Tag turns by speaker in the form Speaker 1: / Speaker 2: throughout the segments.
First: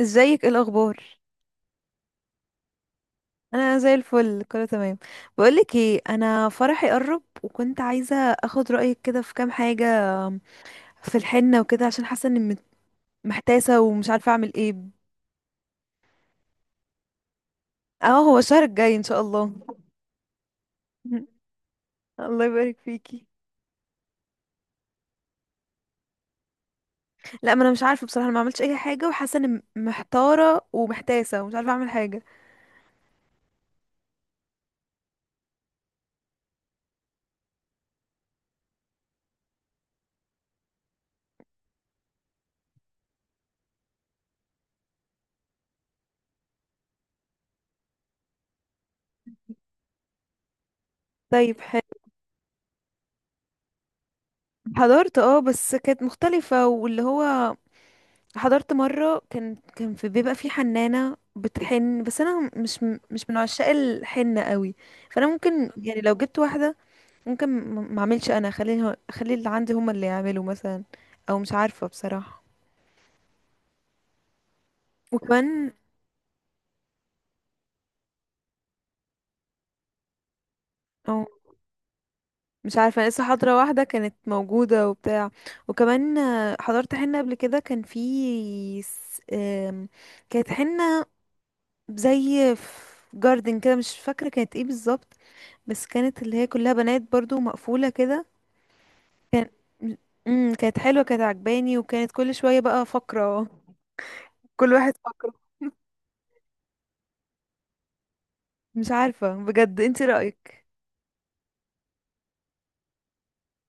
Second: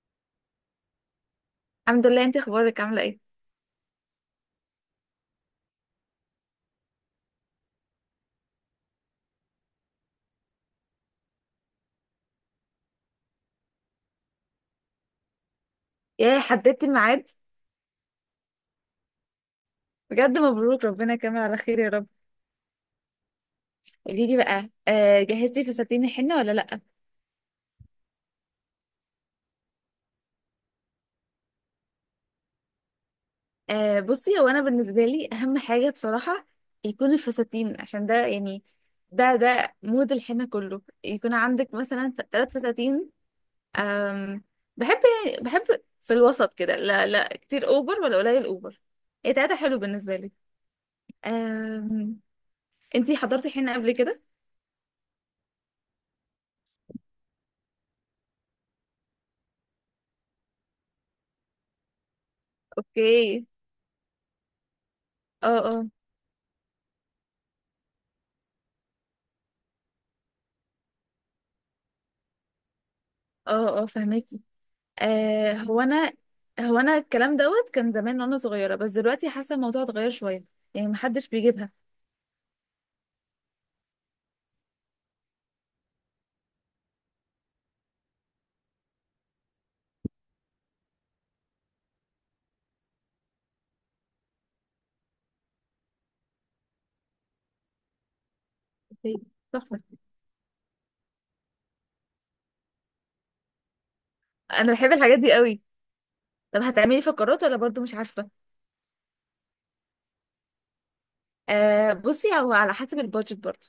Speaker 1: ازيك؟ ايه الاخبار؟
Speaker 2: الحمد لله، انت اخبارك عامله ايه؟
Speaker 1: انا زي الفل، كله تمام. بقولك ايه، انا فرحي قرب، وكنت عايزه اخد رايك كده في كام حاجه في الحنه وكده، عشان حاسه اني محتاسه ومش عارفه اعمل ايه.
Speaker 2: يا حددتي الميعاد؟
Speaker 1: اه، هو الشهر الجاي ان شاء الله.
Speaker 2: بجد مبروك، ربنا يكمل على خير يا رب.
Speaker 1: الله يبارك فيكي.
Speaker 2: قولي لي بقى، جهزتي فساتين الحنه ولا لا؟
Speaker 1: لا، ما انا مش عارفه بصراحه، انا ما عملتش اي حاجه، وحاسه اني محتاره ومحتاسه ومش عارفه اعمل حاجه.
Speaker 2: بصي، هو انا بالنسبه لي اهم حاجه بصراحه يكون الفساتين، عشان ده يعني ده مود الحنه كله، يكون عندك مثلا 3 فساتين. آم بحب بحب في الوسط كده، لا لا كتير اوفر ولا قليل اوفر. ايه، 3 حلو بالنسبه لي.
Speaker 1: طيب، حلو.
Speaker 2: آم انتي حضرتي حنه قبل كده؟
Speaker 1: حضرت اه، بس كانت مختلفه، واللي هو حضرت مرة كان في، بيبقى في حنانة بتحن، بس انا مش من
Speaker 2: اوكي.
Speaker 1: عشاق الحنة قوي. فانا
Speaker 2: اه
Speaker 1: ممكن،
Speaker 2: اه.
Speaker 1: يعني لو جبت واحدة ممكن، ما اعملش انا، اخلي اللي عندي هما اللي يعملوا مثلا. او مش عارفة بصراحة.
Speaker 2: اه اه، فهماكي. آه
Speaker 1: وكمان.
Speaker 2: هو انا هو انا الكلام دوت كان زمان وانا صغيره، بس دلوقتي حاسه الموضوع اتغير شويه. يعني
Speaker 1: او
Speaker 2: محدش بيجيبها.
Speaker 1: مش عارفة، أنا لسه حاضرة واحدة كانت موجودة وبتاع. وكمان حضرت حنة قبل كده، كان في كانت حنة زي في جاردن كده، مش فاكرة كانت ايه بالظبط. بس كانت اللي هي كلها بنات برضو، مقفولة كده.
Speaker 2: أوكي،
Speaker 1: كان
Speaker 2: تحفه.
Speaker 1: كانت حلوة، كانت عجباني، وكانت كل شوية بقى فقرة،
Speaker 2: انا
Speaker 1: كل
Speaker 2: بحب
Speaker 1: واحد
Speaker 2: الحاجات دي
Speaker 1: فقرة.
Speaker 2: قوي. طب هتعملي فقرات ولا برضو مش عارفه؟
Speaker 1: مش عارفة بجد، انت رأيك؟
Speaker 2: بصي، هو على حسب البادجت برضو.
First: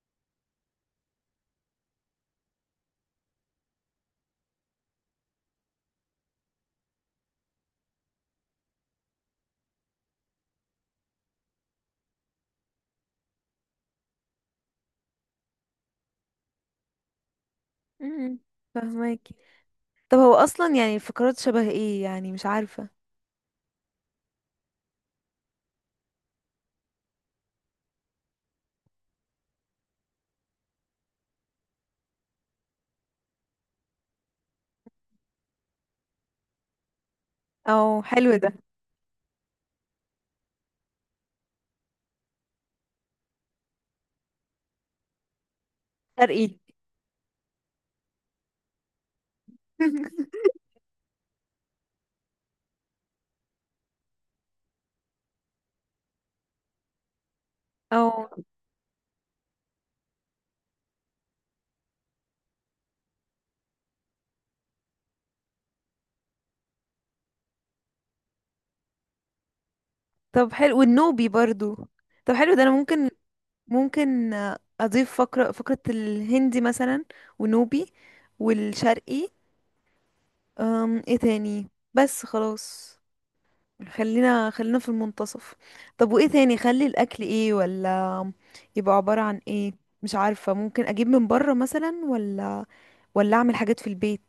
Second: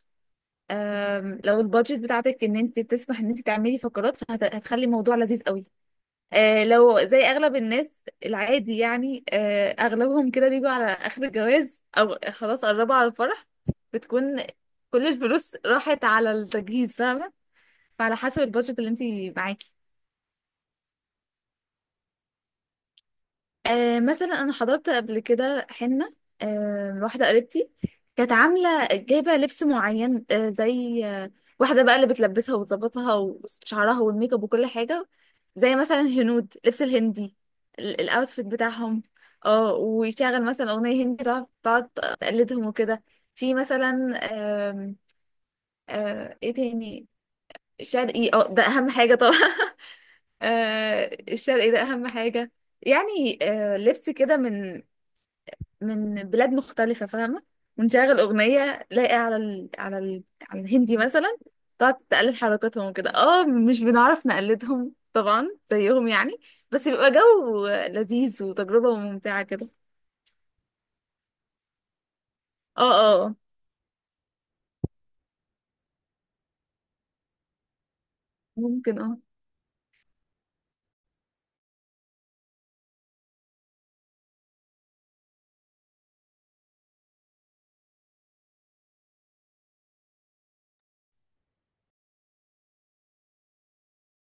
Speaker 2: آه لو البادجت بتاعتك ان انت تسمح ان انت تعملي فقرات، فهتخلي الموضوع لذيذ قوي. لو زي اغلب الناس العادي، يعني اغلبهم كده بيجوا على اخر الجواز او خلاص قربوا على الفرح، بتكون كل الفلوس راحت على التجهيز، فاهمه؟ فعلى
Speaker 1: امم
Speaker 2: حسب البادجت اللي
Speaker 1: فهماكي.
Speaker 2: انت معاكي.
Speaker 1: طب هو اصلا يعني الفقرات شبه ايه؟ يعني مش عارفة.
Speaker 2: مثلا انا حضرت قبل كده حنه، واحده قريبتي كانت عامله جايبه لبس معين، زي واحده بقى اللي بتلبسها وتظبطها وشعرها والميك اب وكل حاجه، زي مثلا هنود لبس الهندي،
Speaker 1: او حلو
Speaker 2: الاوتفيت
Speaker 1: ده.
Speaker 2: بتاعهم. اه، ويشغل مثلا اغنيه هندي، تقعد تقلدهم وكده. في مثلا، آم، ايه
Speaker 1: شرقي.
Speaker 2: تاني؟ شرقي، اه ده اهم حاجه طبعا. الشرقي ده اهم حاجه. يعني لبس كده من بلاد مختلفة، فاهمة؟ ونشغل
Speaker 1: او
Speaker 2: أغنية لاقي على الهندي مثلا، تقعد تقلد حركاتهم وكده. اه مش بنعرف نقلدهم طبعا زيهم، يعني بس بيبقى جو لذيذ وتجربة ممتعة كده.
Speaker 1: طب حلو، والنوبي برضو. طب حلو ده، انا
Speaker 2: اه
Speaker 1: ممكن،
Speaker 2: اه.
Speaker 1: ممكن اضيف فقرة، الهندي مثلا، ونوبي،
Speaker 2: ممكن،
Speaker 1: والشرقي. ايه تاني؟ بس خلاص، خلينا في المنتصف. طب وايه تاني؟ خلي الاكل ايه؟ ولا يبقى عبارة عن ايه؟ مش عارفة. ممكن اجيب من بره مثلا، ولا اعمل حاجات في البيت.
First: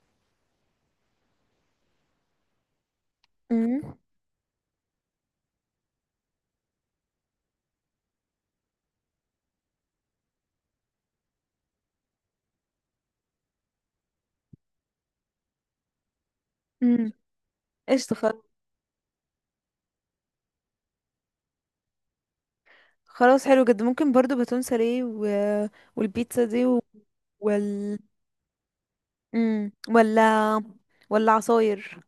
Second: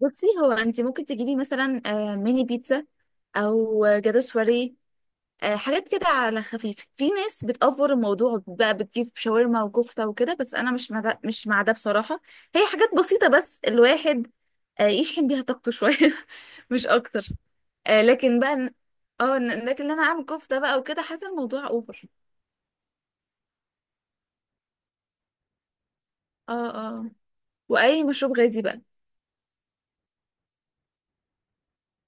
Speaker 2: بصي، هو انت ممكن تجيبي مثلا ميني بيتزا او
Speaker 1: امم.
Speaker 2: جاتو سواريه. حاجات كده على خفيف. في ناس بتأفور الموضوع بقى، بتجيب شاورما وكفتة وكده، بس أنا مش مع ده مش مع ده بصراحة. هي حاجات بسيطة، بس الواحد يشحن بيها طاقته شوية، مش
Speaker 1: امم،
Speaker 2: أكتر. آه،
Speaker 1: قشطة،
Speaker 2: لكن بقى إن- اه إن- لكن إن أنا أعمل كفتة بقى وكده، حاسة الموضوع أوفر.
Speaker 1: خلاص، حلو جدا. ممكن برضو باتون ساليه، و... والبيتزا
Speaker 2: اه
Speaker 1: دي،
Speaker 2: اه.
Speaker 1: وال
Speaker 2: وأي مشروب غازي بقى.
Speaker 1: ولا عصاير.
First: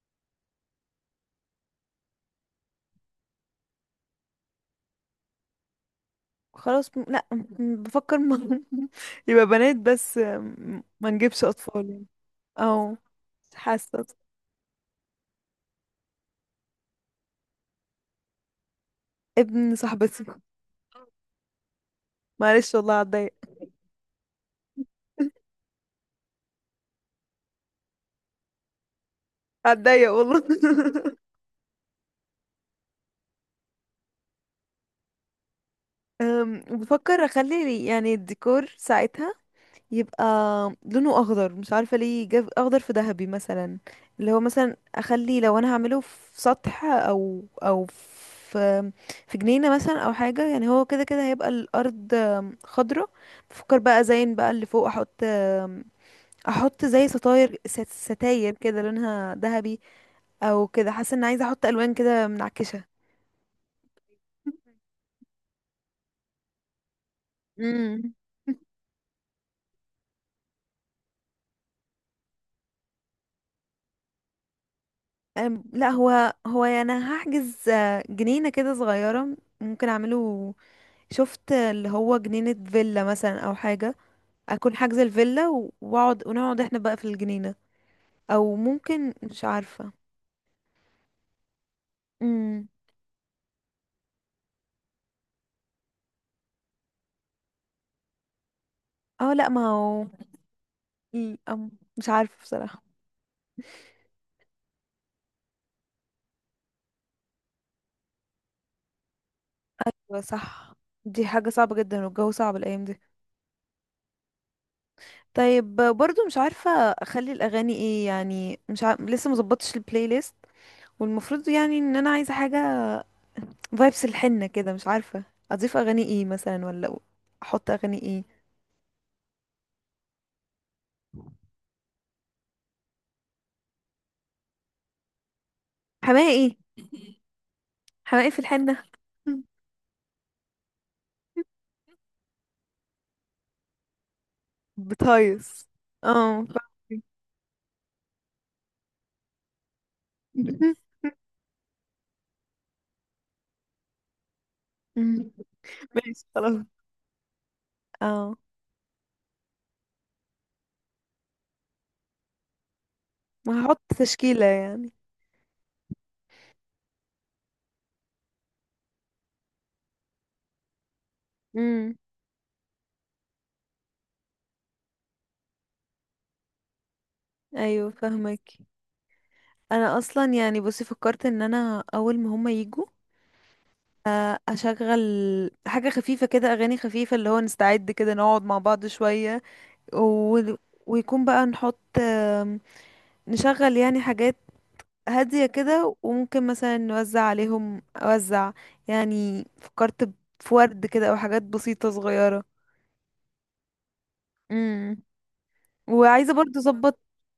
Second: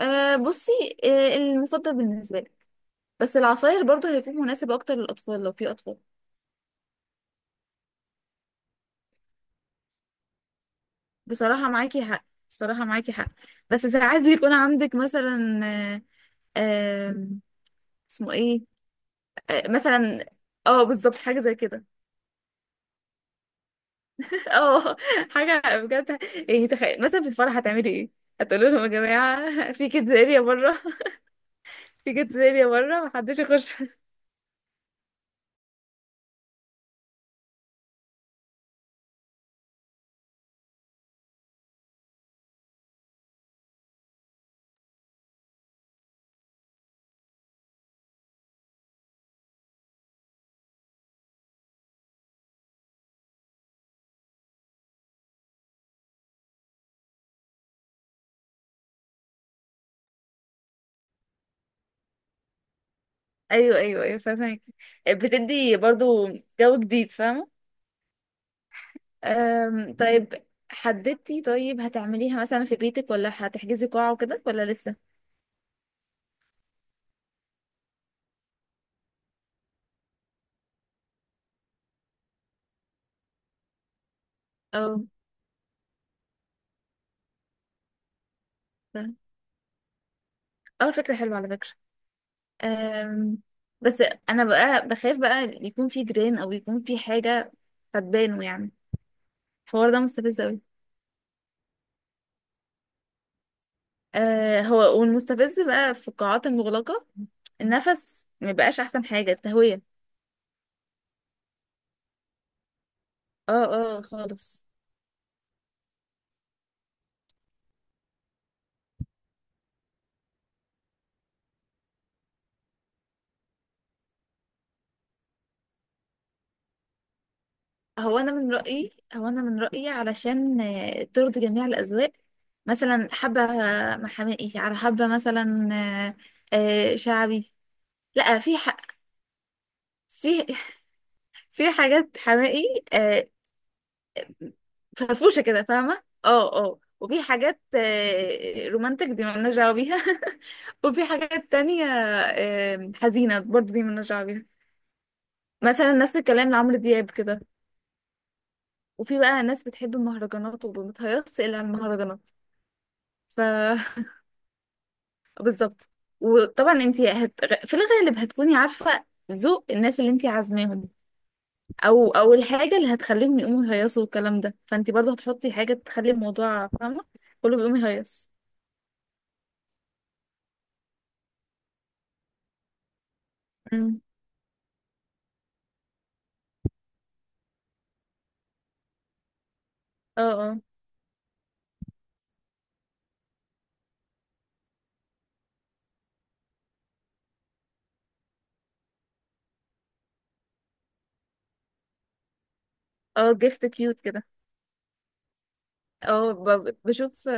Speaker 2: بصي، المفضل بالنسبة لك. بس العصاير برضو هيكون مناسب أكتر للأطفال لو في أطفال.
Speaker 1: خلاص، لا، بفكر، م... يبقى بنات بس، ما نجيبش
Speaker 2: بصراحة
Speaker 1: اطفال
Speaker 2: معاكي
Speaker 1: يعني.
Speaker 2: حق، بصراحة
Speaker 1: او
Speaker 2: معاكي حق. بس
Speaker 1: حاسة
Speaker 2: ساعات بيكون عندك مثلا آم، اسمه ايه؟
Speaker 1: ابن صاحبتي،
Speaker 2: مثلا، اه بالظبط حاجه زي كده.
Speaker 1: معلش والله هتضايق،
Speaker 2: اه حاجه بجد، يعني تخيل مثلا في الفرح هتعملي ايه؟ هتقولوا لهم يا جماعه، في
Speaker 1: هتضايق
Speaker 2: كيدز اريا
Speaker 1: والله.
Speaker 2: بره. في كيدز اريا بره، محدش يخش.
Speaker 1: بفكر اخلي يعني الديكور ساعتها يبقى لونه اخضر، مش عارفه ليه جاب اخضر في ذهبي مثلا، اللي هو مثلا اخلي، لو انا هعمله في سطح، او في جنينه مثلا او حاجه، يعني هو كده كده هيبقى الارض خضره. بفكر بقى ازين بقى اللي فوق احط احط زي ستاير، ستاير كده لونها ذهبي، او كده، حاسه ان عايزه احط الوان كده منعكشه.
Speaker 2: ايوه ايوه ايوه، فاهمك. بتدي برضو جو جديد، فاهمه؟
Speaker 1: امم.
Speaker 2: طيب، حددتي؟ طيب، هتعمليها مثلا في بيتك ولا هتحجزي قاعه وكده، ولا لسه؟
Speaker 1: لا، هو هو يعني أنا هحجز جنينة كده صغيرة ممكن اعمله. شفت اللي هو جنينة فيلا مثلا او حاجة، اكون حاجزة
Speaker 2: اه،
Speaker 1: الفيلا واقعد، ونقعد احنا بقى في الجنينة. او ممكن،
Speaker 2: فاهم.
Speaker 1: مش عارفة.
Speaker 2: اه فكره حلوه على فكره.
Speaker 1: امم.
Speaker 2: أم، بس انا بقى بخاف بقى يكون في جيران او يكون في حاجه فتبانه يعني.
Speaker 1: اه، لا ما
Speaker 2: الحوار ده
Speaker 1: هو
Speaker 2: مستفز قوي.
Speaker 1: ال- أم، مش عارفة بصراحة.
Speaker 2: أه، هو والمستفز بقى في القاعات المغلقه، النفس ما بقاش احسن حاجه التهويه.
Speaker 1: هو صح، دي حاجة صعبة جدا، والجو صعب الأيام دي.
Speaker 2: اه اه خالص.
Speaker 1: طيب برضو مش عارفة أخلي الأغاني ايه، يعني مش ع... لسه مظبطش البلاي ليست، والمفروض يعني ان انا عايزة حاجة فايبس الحنة كده، مش عارفة اضيف اغاني ايه مثلا، ولا احط اغاني ايه.
Speaker 2: هو انا من رايي، علشان ترضي جميع الاذواق، مثلا حبه محامي، على حبه مثلا
Speaker 1: حماقي ايه؟
Speaker 2: شعبي.
Speaker 1: حماقي في
Speaker 2: لا،
Speaker 1: الحنة؟
Speaker 2: في في حاجات حماقي. أه، فرفوشه كده،
Speaker 1: بتهيص.
Speaker 2: فاهمه؟
Speaker 1: اه،
Speaker 2: اه اه.
Speaker 1: فاهمك.
Speaker 2: وفي حاجات رومانتك، دي مالناش دعوه بيها. وفي حاجات تانية حزينه برضو، دي مالناش دعوه بيها.
Speaker 1: مم.
Speaker 2: مثلا نفس
Speaker 1: ماشي،
Speaker 2: الكلام
Speaker 1: خلاص.
Speaker 2: لعمرو دياب كده.
Speaker 1: اه،
Speaker 2: وفي بقى ناس بتحب المهرجانات، ومتهيص الا على المهرجانات. ف
Speaker 1: ما هحط تشكيلة يعني.
Speaker 2: بالظبط. وطبعا انت في الغالب هتكوني عارفه ذوق الناس اللي انت عازماهم،
Speaker 1: امم،
Speaker 2: او الحاجه اللي هتخليهم يقوموا يهيصوا والكلام ده، فانت برضو هتحطي حاجه تخلي الموضوع، فاهمه؟ كله بيقوم
Speaker 1: ايوه،
Speaker 2: يهيص.
Speaker 1: فاهمك. انا اصلا يعني بصي فكرت ان انا اول ما هما يجوا اشغل حاجة خفيفة كده، اغاني خفيفة، اللي هو نستعد كده، نقعد مع بعض شوية،
Speaker 2: اه
Speaker 1: و...
Speaker 2: اه،
Speaker 1: ويكون بقى نحط، نشغل يعني حاجات هادية كده، وممكن مثلا نوزع عليهم، أوزع يعني، فكرت في ورد كده، أو حاجات بسيطة صغيرة.
Speaker 2: اه جيفت كيوت كده.
Speaker 1: امم. وعايزة
Speaker 2: اه،
Speaker 1: برضو أظبط.
Speaker 2: بشوف،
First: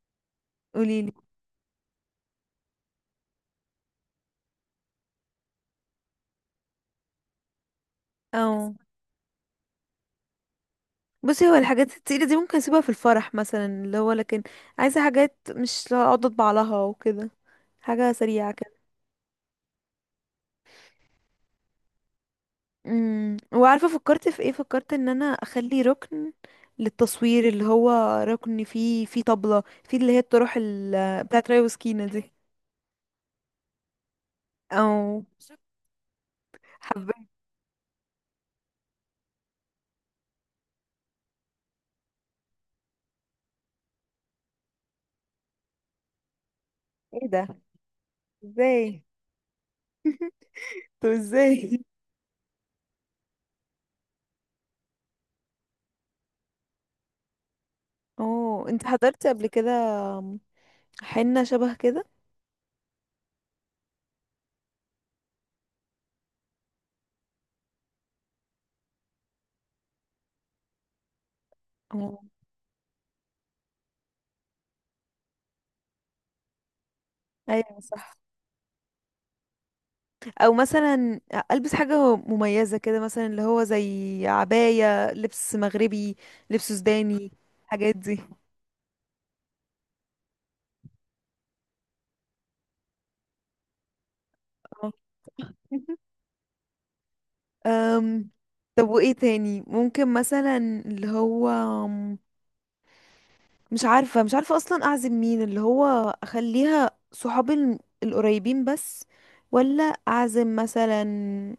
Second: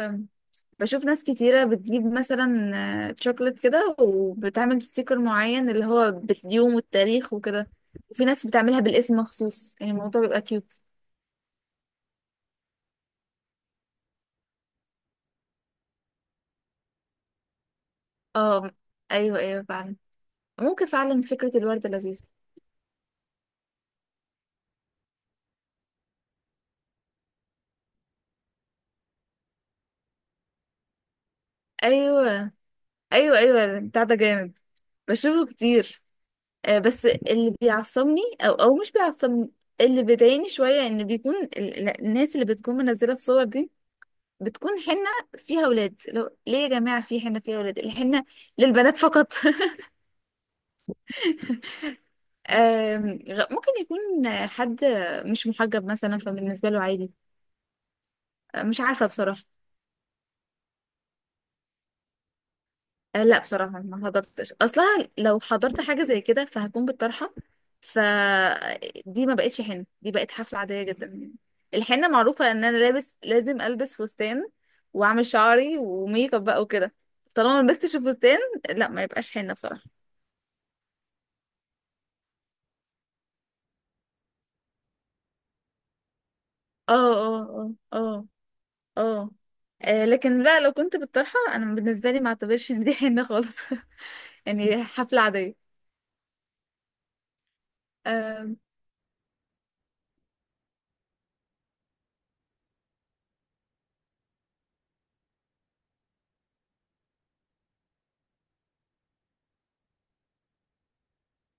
Speaker 2: بشوف
Speaker 1: قوليلي.
Speaker 2: ناس كتيرة بتجيب مثلا شوكولات كده وبتعمل ستيكر معين، اللي هو باليوم والتاريخ وكده. وفي ناس
Speaker 1: اه،
Speaker 2: بتعملها بالاسم مخصوص، يعني الموضوع بيبقى كيوت.
Speaker 1: بصي، هو الحاجات التقيلة دي ممكن أسيبها في الفرح مثلا، اللي هو، لكن عايزة حاجات مش أقعد أطبع لها وكده، حاجة سريعة
Speaker 2: اه
Speaker 1: كده.
Speaker 2: ايوه ايوه فعلا، ممكن فعلا فكرة الوردة لذيذة.
Speaker 1: امم. وعارفة فكرت في ايه؟ فكرت ان انا اخلي ركن للتصوير، اللي هو ركن فيه طبلة، فيه اللي هي الطرح بتاعت ريا وسكينة دي.
Speaker 2: ايوه ايوه ايوه، بتاع ده جامد،
Speaker 1: او،
Speaker 2: بشوفه كتير. بس
Speaker 1: حبيت.
Speaker 2: اللي بيعصبني، او او مش بيعصبني، اللي بيضايقني شوية، ان بيكون الناس اللي بتكون منزلة الصور دي، بتكون حنة فيها ولاد. لو ليه يا جماعة في
Speaker 1: ايه
Speaker 2: حنة
Speaker 1: ده؟
Speaker 2: فيها ولاد؟ الحنة للبنات
Speaker 1: ازاي؟
Speaker 2: فقط.
Speaker 1: طب ازاي؟
Speaker 2: ممكن يكون حد مش محجب مثلا، فبالنسبة له عادي.
Speaker 1: اوه،
Speaker 2: مش
Speaker 1: انت
Speaker 2: عارفة
Speaker 1: حضرتي
Speaker 2: بصراحة.
Speaker 1: قبل كده حنة شبه كده؟
Speaker 2: لا بصراحة، ما حضرتش أصلها. لو حضرت حاجة زي كده فهكون بالطرحة، فدي ما بقتش حنة، دي بقت حفلة عادية جدا. الحنة
Speaker 1: اه،
Speaker 2: معروفة إن أنا لابس، لازم ألبس فستان وأعمل شعري وميك اب بقى وكده. طالما ما
Speaker 1: ايوه،
Speaker 2: لبستش
Speaker 1: صح.
Speaker 2: الفستان، لا ما يبقاش حنة بصراحة.
Speaker 1: او مثلا البس حاجة مميزة كده مثلا، اللي هو زي عباية، لبس مغربي، لبس
Speaker 2: اه
Speaker 1: سوداني،
Speaker 2: اه.
Speaker 1: الحاجات
Speaker 2: اه
Speaker 1: دي.
Speaker 2: اه اه. لكن بقى، لو كنت بالطرحة انا بالنسبة لي ما اعتبرش ان دي حنة خالص، يعني
Speaker 1: اه.
Speaker 2: حفلة عادية.
Speaker 1: أم،
Speaker 2: آم،
Speaker 1: طب وايه تاني ممكن مثلا، اللي هو، مش عارفة، مش عارفة أصلا أعزم مين، اللي هو أخليها صحابي القريبين بس، ولا أعزم مثلا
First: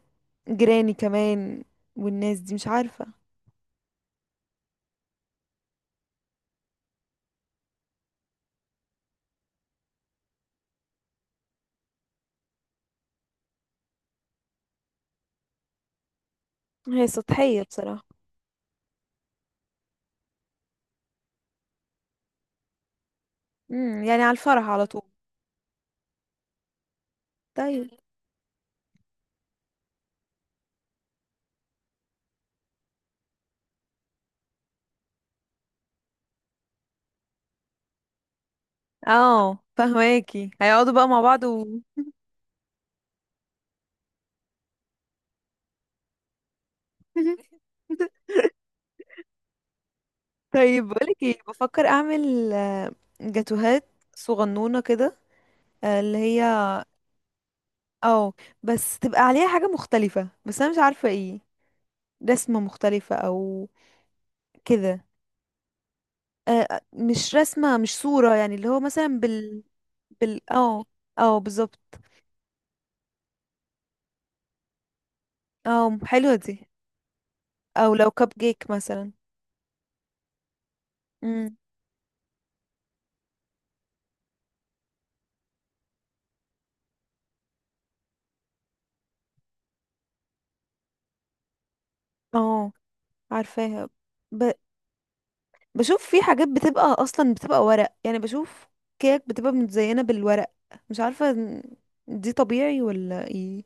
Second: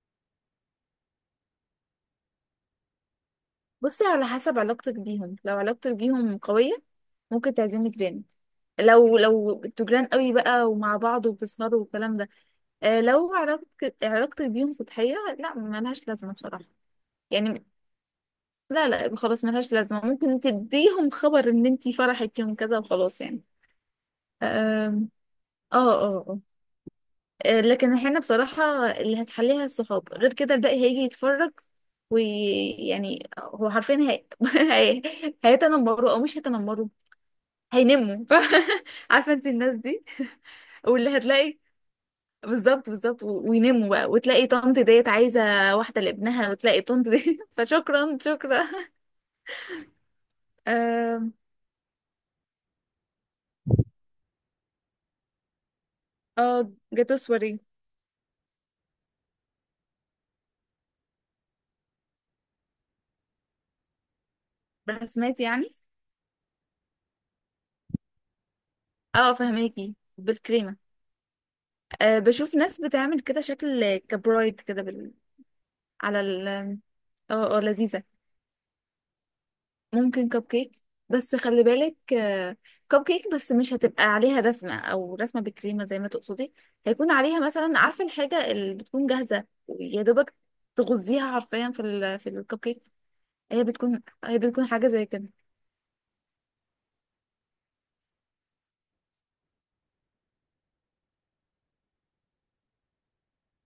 Speaker 1: جيراني كمان، والناس دي، مش عارفة.
Speaker 2: بصي، على حسب علاقتك بيهم. لو علاقتك بيهم قوية ممكن تعزمي جيران، لو انتوا جيران قوي بقى ومع بعض وبتسهروا والكلام ده. لو علاقتك بيهم سطحية، لا، ملهاش لازمة بصراحة.
Speaker 1: هي
Speaker 2: يعني
Speaker 1: سطحية بصراحة.
Speaker 2: لا لا، خلاص ملهاش لازمة. ممكن تديهم خبر ان انتي فرحت يوم كذا وخلاص يعني.
Speaker 1: امم، يعني على الفرح على طول.
Speaker 2: آم، اه اه، آه.
Speaker 1: طيب.
Speaker 2: لكن احنا بصراحة اللي هتحليها الصحاب، غير كده الباقي هيجي يتفرج، ويعني هو حرفيا، هي... هيتنمروا او مش هيتنمروا، هينموا عارفة انت
Speaker 1: اه،
Speaker 2: الناس دي،
Speaker 1: فهماكي، هيقعدوا بقى
Speaker 2: واللي
Speaker 1: مع بعض.
Speaker 2: هتلاقي،
Speaker 1: و...
Speaker 2: بالظبط بالظبط، وينموا بقى، وتلاقي طنط ديت عايزة واحدة لابنها، وتلاقي طنط دي فشكرا شكرا.
Speaker 1: طيب، بقولك
Speaker 2: اه،
Speaker 1: ايه، بفكر اعمل جاتوهات صغنونة كده، اللي هي،
Speaker 2: جاتو سواري
Speaker 1: اه، بس تبقى عليها حاجة مختلفة، بس انا مش عارفة ايه، رسمة مختلفة او كده.
Speaker 2: برسمات يعني؟
Speaker 1: مش رسمة، مش صورة يعني، اللي هو مثلا
Speaker 2: اه
Speaker 1: بال،
Speaker 2: فهماكي،
Speaker 1: بال
Speaker 2: بالكريمة.
Speaker 1: اه، اه، بالظبط.
Speaker 2: بشوف ناس بتعمل كده شكل كبرايد كده،
Speaker 1: اه،
Speaker 2: على
Speaker 1: حلوة
Speaker 2: ال
Speaker 1: دي.
Speaker 2: اه اه،
Speaker 1: او
Speaker 2: لذيذة.
Speaker 1: لو كب كيك مثلا.
Speaker 2: ممكن كب كيك، بس
Speaker 1: امم.
Speaker 2: خلي بالك كب كيك بس مش هتبقى عليها رسمة أو رسمة بكريمة زي ما تقصدي، هيكون عليها مثلا، عارفة الحاجة اللي بتكون جاهزة يا دوبك تغزيها حرفيا في الكب
Speaker 1: اه،
Speaker 2: كيك. هي
Speaker 1: عارفاها.
Speaker 2: بتكون هي
Speaker 1: ب...
Speaker 2: بتكون حاجة زي كده،
Speaker 1: بشوف في حاجات بتبقى اصلا بتبقى ورق، يعني بشوف كيك بتبقى متزينة بالورق، مش عارفة دي طبيعي ولا ايه،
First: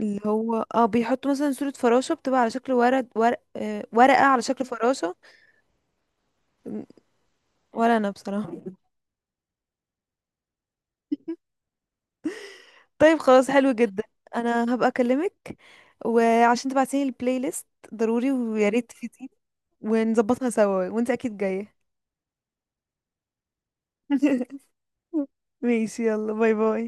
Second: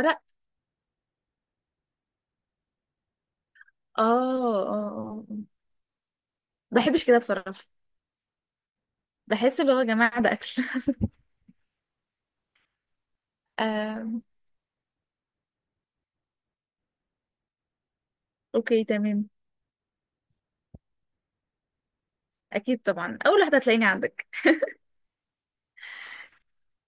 Speaker 1: اللي هو اه بيحطوا مثلا صورة فراشة بتبقى على شكل ورد، ورق، آه،
Speaker 2: اه
Speaker 1: ورقة على شكل
Speaker 2: اه،
Speaker 1: فراشة.
Speaker 2: آه.
Speaker 1: م.
Speaker 2: بحبش كده بصراحة،
Speaker 1: ولا انا بصراحة.
Speaker 2: بحس اللي هو يا جماعة ده أكل.
Speaker 1: طيب، خلاص، حلو جدا.
Speaker 2: آه.
Speaker 1: انا هبقى اكلمك، وعشان تبعتيلي البلاي ليست ضروري، ويا
Speaker 2: أوكي
Speaker 1: ريت
Speaker 2: تمام.
Speaker 1: تفيديني ونظبطها سوا، وانت اكيد جاية.
Speaker 2: أكيد طبعا، أول واحدة هتلاقيني عندك.
Speaker 1: ماشي، يلا، باي باي.